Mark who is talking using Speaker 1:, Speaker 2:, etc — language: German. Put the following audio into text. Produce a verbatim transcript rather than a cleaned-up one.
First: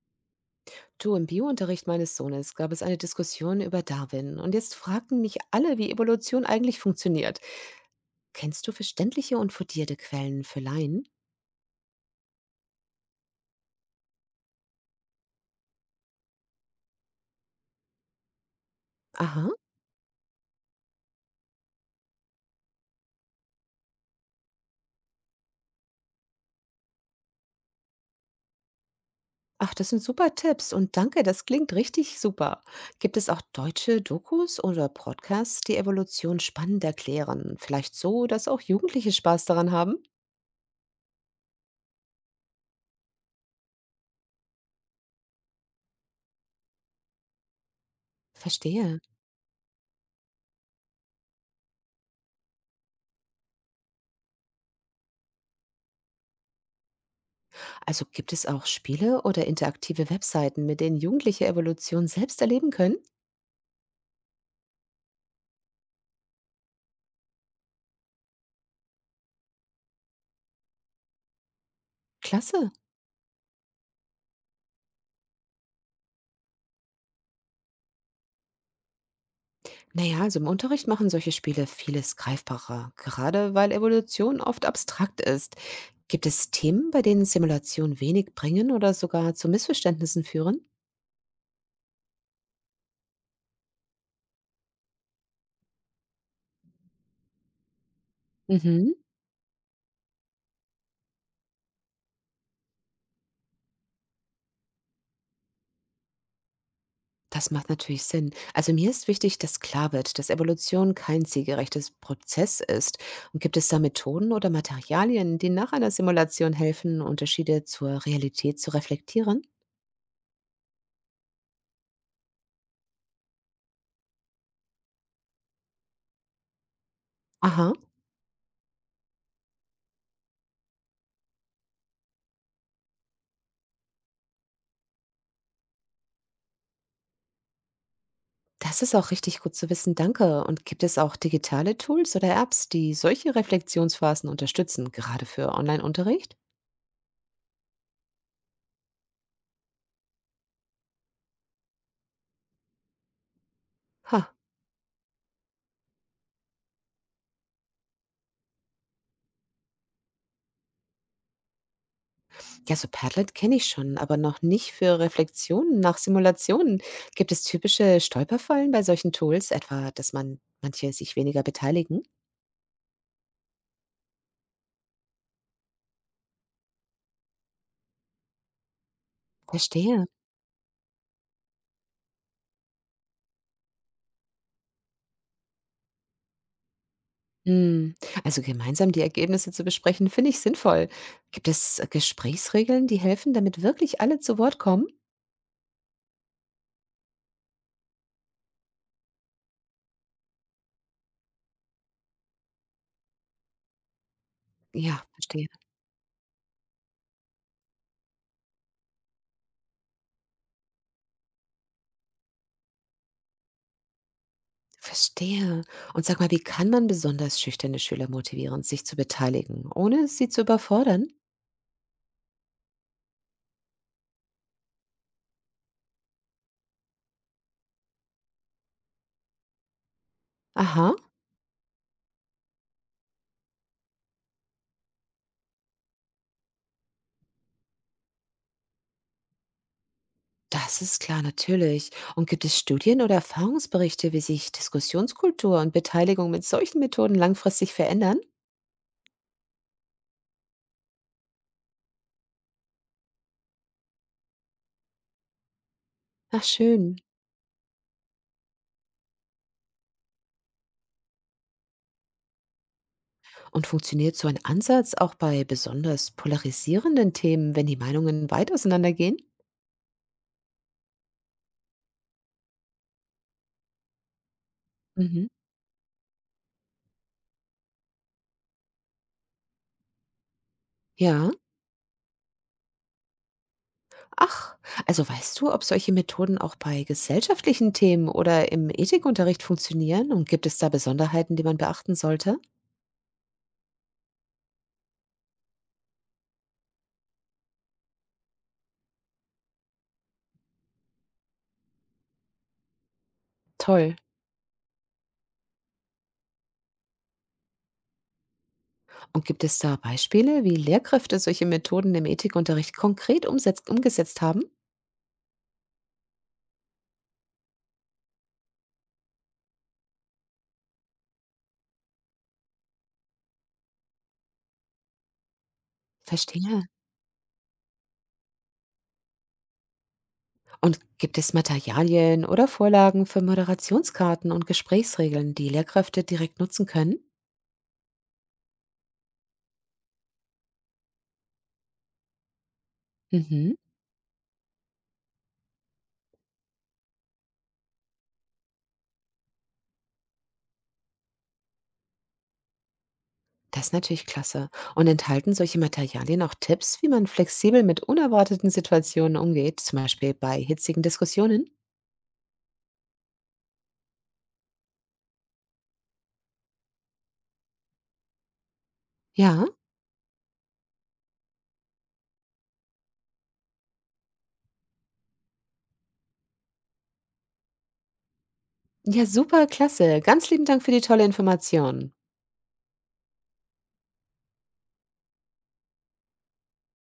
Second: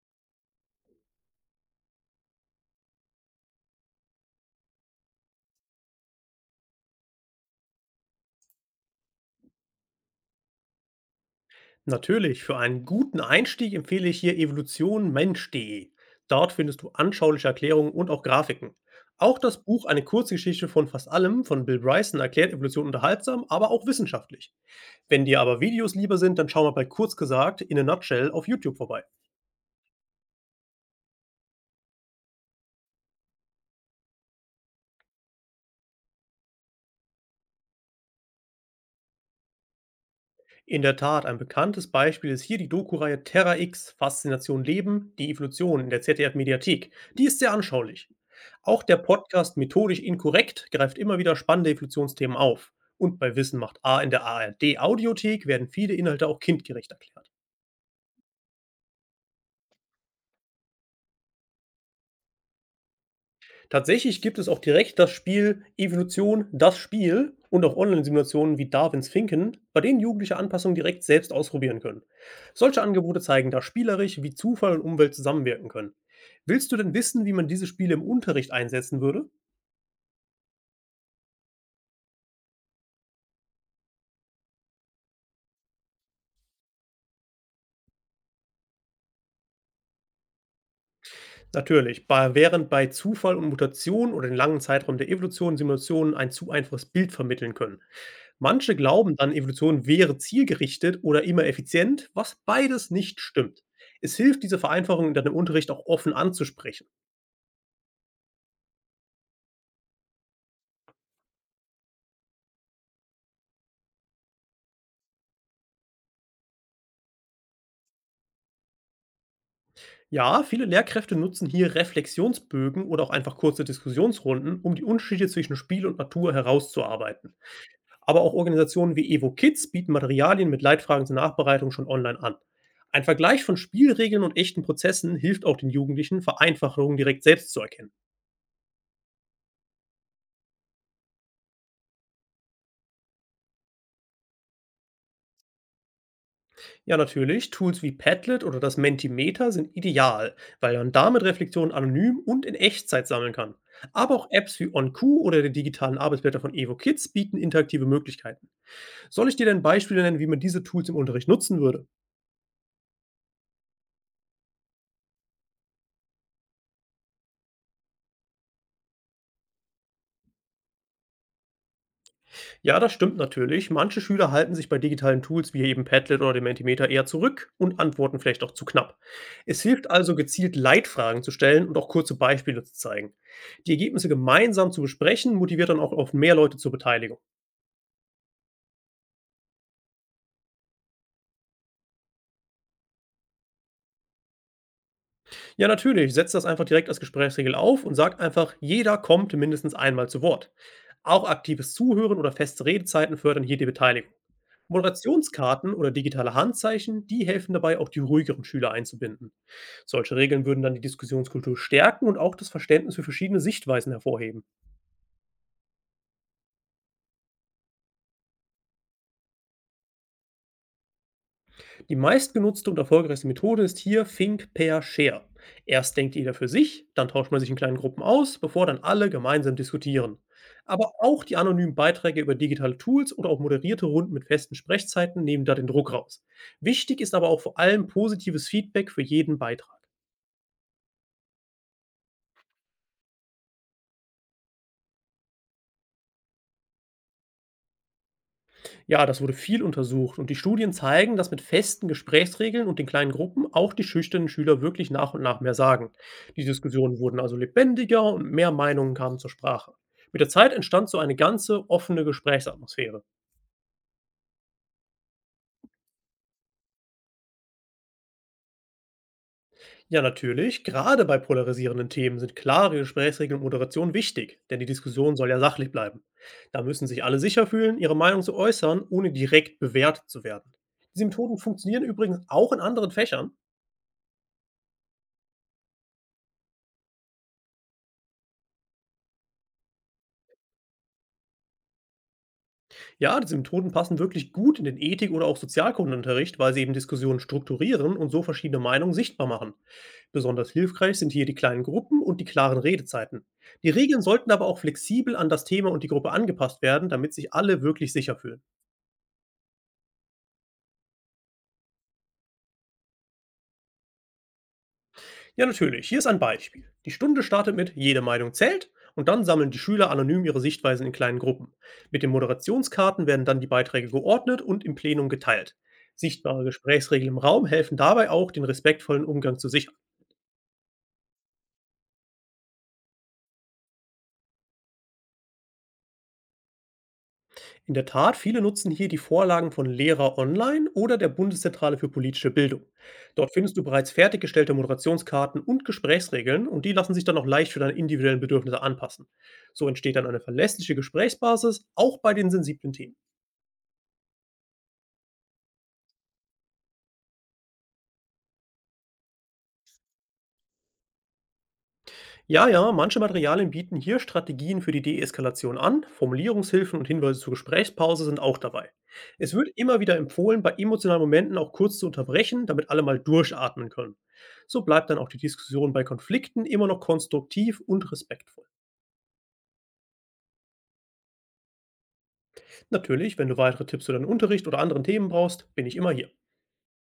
Speaker 1: Du, im Biounterricht meines Sohnes gab es eine Diskussion über Darwin und jetzt fragten mich alle, wie Evolution eigentlich funktioniert. Kennst du verständliche und fundierte Quellen für Laien?
Speaker 2: Natürlich, für einen guten Einstieg empfehle ich hier evolutionmensch.de. Dort findest du anschauliche Erklärungen und auch Grafiken. Auch
Speaker 1: Aha.
Speaker 2: das Buch Eine Kurzgeschichte von fast allem von Bill Bryson erklärt Evolution unterhaltsam, aber auch wissenschaftlich. Wenn dir aber Videos lieber sind, dann schau mal bei Kurz gesagt in a Nutshell auf YouTube vorbei.
Speaker 1: Ach, das sind super Tipps und danke, das klingt richtig super. Gibt es auch deutsche Dokus oder Podcasts, die Evolution spannend erklären? Vielleicht so, dass auch Jugendliche Spaß daran haben?
Speaker 2: In der Tat, ein bekanntes Beispiel ist hier die Doku-Reihe Terra X Faszination Leben, die Evolution in der Z D F-Mediathek. Die ist sehr anschaulich. Auch der
Speaker 1: Verstehe.
Speaker 2: Podcast Methodisch Inkorrekt greift immer wieder spannende Evolutionsthemen auf. Und bei Wissen macht A in der A R D-Audiothek werden viele Inhalte auch kindgerecht erklärt.
Speaker 1: Also gibt es auch Spiele oder interaktive Webseiten, mit denen Jugendliche Evolution selbst erleben können?
Speaker 2: Tatsächlich gibt es auch direkt das Spiel Evolution das Spiel und auch Online-Simulationen wie Darwins Finken, bei denen Jugendliche Anpassungen direkt selbst ausprobieren können.
Speaker 1: Klasse.
Speaker 2: Solche Angebote zeigen, dass spielerisch wie Zufall und Umwelt zusammenwirken können. Willst du denn wissen, wie man diese Spiele im Unterricht einsetzen würde?
Speaker 1: Naja, also im Unterricht machen solche Spiele vieles greifbarer, gerade weil Evolution oft abstrakt ist. Gibt es Themen, bei denen Simulationen wenig bringen oder sogar zu Missverständnissen führen?
Speaker 2: Natürlich, bei, während bei Zufall und Mutation oder den langen Zeitraum der Evolution Simulationen ein zu einfaches Bild vermitteln können. Manche
Speaker 1: Mhm.
Speaker 2: glauben dann, Evolution wäre zielgerichtet oder immer effizient, was beides nicht stimmt. Es hilft, diese Vereinfachung dann im Unterricht auch offen anzusprechen.
Speaker 1: Das macht natürlich Sinn. Also mir ist wichtig, dass klar wird, dass Evolution kein zielgerechtes Prozess ist. Und gibt es da Methoden oder Materialien, die nach einer Simulation helfen, Unterschiede zur Realität zu reflektieren?
Speaker 2: Ja, viele Lehrkräfte nutzen hier Reflexionsbögen oder auch einfach kurze Diskussionsrunden, um die Unterschiede zwischen Spiel und Natur herauszuarbeiten.
Speaker 1: Aha.
Speaker 2: Aber auch Organisationen wie Evo Kids bieten Materialien mit Leitfragen zur Nachbereitung schon online an. Ein Vergleich von Spielregeln und echten Prozessen hilft auch den Jugendlichen, Vereinfachungen direkt selbst zu erkennen.
Speaker 1: Das ist auch richtig gut zu wissen, danke. Und gibt es auch digitale Tools oder Apps, die solche Reflexionsphasen unterstützen, gerade für Online-Unterricht?
Speaker 2: Ja, natürlich, Tools wie Padlet oder das Mentimeter sind ideal, weil man damit Reflexionen anonym und in Echtzeit sammeln kann. Aber auch
Speaker 1: Ha,
Speaker 2: Apps wie OnQ oder die digitalen Arbeitsblätter von Evo Kids bieten interaktive Möglichkeiten. Soll ich dir denn Beispiele nennen, wie man diese Tools im Unterricht nutzen würde?
Speaker 1: ja, so Padlet kenne ich schon, aber noch nicht für Reflexionen nach Simulationen. Gibt es typische Stolperfallen bei solchen Tools, etwa, dass man manche sich weniger beteiligen?
Speaker 2: Ja, das stimmt natürlich. Manche Schüler halten sich bei digitalen Tools wie eben Padlet oder dem Mentimeter eher zurück und antworten vielleicht auch zu knapp. Es hilft
Speaker 1: Verstehe.
Speaker 2: also gezielt Leitfragen zu stellen und auch kurze Beispiele zu zeigen. Die Ergebnisse gemeinsam zu besprechen motiviert dann auch auf mehr Leute zur Beteiligung.
Speaker 1: Hm. Also gemeinsam die Ergebnisse zu besprechen, finde ich sinnvoll. Gibt es äh, Gesprächsregeln, die helfen, damit wirklich alle zu Wort kommen?
Speaker 2: Ja, natürlich, setzt das einfach direkt als Gesprächsregel auf und sagt einfach, jeder kommt mindestens einmal zu Wort. Auch aktives Zuhören oder feste Redezeiten fördern hier die Beteiligung.
Speaker 1: Ja, verstehe.
Speaker 2: Moderationskarten oder digitale Handzeichen, die helfen dabei, auch die ruhigeren Schüler einzubinden. Solche Regeln würden dann die Diskussionskultur stärken und auch das Verständnis für verschiedene Sichtweisen hervorheben.
Speaker 1: Verstehe. Und sag mal, wie kann man besonders schüchterne Schüler motivieren, sich zu beteiligen, ohne sie zu überfordern?
Speaker 2: Die meistgenutzte und erfolgreichste Methode ist hier Think, Pair, Share. Erst denkt jeder für sich, dann tauscht man sich in kleinen Gruppen aus, bevor dann alle gemeinsam diskutieren. Aber
Speaker 1: Aha,
Speaker 2: auch die anonymen Beiträge über digitale Tools oder auch moderierte Runden mit festen Sprechzeiten nehmen da den Druck raus. Wichtig ist aber auch vor allem positives Feedback für jeden Beitrag.
Speaker 1: das ist klar, natürlich. Und gibt es Studien oder Erfahrungsberichte, wie sich Diskussionskultur und Beteiligung mit solchen Methoden langfristig verändern?
Speaker 2: Ja, das wurde viel untersucht und die Studien zeigen, dass mit festen Gesprächsregeln und den kleinen Gruppen auch die schüchternen Schüler wirklich nach und nach mehr sagen.
Speaker 1: Ach
Speaker 2: Die
Speaker 1: schön.
Speaker 2: Diskussionen wurden also lebendiger und mehr Meinungen kamen zur Sprache. Mit der Zeit entstand so eine ganze offene Gesprächsatmosphäre.
Speaker 1: Und funktioniert so ein Ansatz auch bei besonders polarisierenden Themen, wenn die Meinungen weit auseinandergehen?
Speaker 2: Ja, natürlich, gerade bei polarisierenden Themen sind klare Gesprächsregeln und Moderation wichtig, denn die Diskussion
Speaker 1: Mhm.
Speaker 2: soll ja sachlich bleiben. Da müssen sich alle sicher fühlen, ihre Meinung zu äußern, ohne direkt bewertet zu werden. Diese
Speaker 1: Ja.
Speaker 2: Methoden funktionieren übrigens auch in anderen Fächern.
Speaker 1: Ach, also weißt du, ob solche Methoden auch bei gesellschaftlichen Themen oder im Ethikunterricht funktionieren? Und gibt es da Besonderheiten, die man beachten sollte?
Speaker 2: Ja, diese Methoden passen wirklich gut in den Ethik- oder auch Sozialkundenunterricht, weil sie eben Diskussionen strukturieren und so verschiedene Meinungen sichtbar machen. Besonders hilfreich sind hier die kleinen Gruppen und die klaren Redezeiten. Die
Speaker 1: Toll.
Speaker 2: Regeln sollten aber auch flexibel an das Thema und die Gruppe angepasst werden, damit sich alle wirklich sicher fühlen.
Speaker 1: Und gibt es da Beispiele, wie Lehrkräfte solche Methoden im Ethikunterricht konkret umsetz- umgesetzt haben?
Speaker 2: Ja, natürlich. Hier ist ein Beispiel. Die Stunde startet mit Jede Meinung zählt und dann sammeln die Schüler anonym ihre Sichtweisen in kleinen Gruppen. Mit den Moderationskarten werden dann die Beiträge geordnet und im Plenum geteilt. Sichtbare
Speaker 1: Verstehe.
Speaker 2: Gesprächsregeln im Raum helfen dabei auch, den respektvollen Umgang zu sichern.
Speaker 1: Und gibt es Materialien oder Vorlagen für Moderationskarten und Gesprächsregeln, die Lehrkräfte direkt nutzen können?
Speaker 2: In der Tat, viele nutzen hier die Vorlagen von Lehrer Online oder der Bundeszentrale für politische Bildung. Dort
Speaker 1: Mhm.
Speaker 2: findest du bereits fertiggestellte Moderationskarten und Gesprächsregeln und die lassen sich dann auch leicht für deine individuellen Bedürfnisse anpassen. So entsteht dann eine verlässliche Gesprächsbasis, auch bei den sensiblen Themen.
Speaker 1: Das ist natürlich klasse. Und enthalten solche Materialien auch Tipps, wie man flexibel mit unerwarteten Situationen umgeht, zum Beispiel bei hitzigen Diskussionen?
Speaker 2: Ja, ja, manche Materialien bieten hier Strategien für die Deeskalation an, Formulierungshilfen und Hinweise zur Gesprächspause sind auch dabei. Es
Speaker 1: Ja?
Speaker 2: wird immer wieder empfohlen, bei emotionalen Momenten auch kurz zu unterbrechen, damit alle mal durchatmen können. So bleibt dann auch die Diskussion bei Konflikten immer noch konstruktiv und respektvoll.
Speaker 1: Ja, super, klasse. Ganz lieben Dank für die tolle Information.
Speaker 2: Natürlich, wenn du weitere Tipps für deinen Unterricht oder anderen Themen brauchst, bin ich immer hier.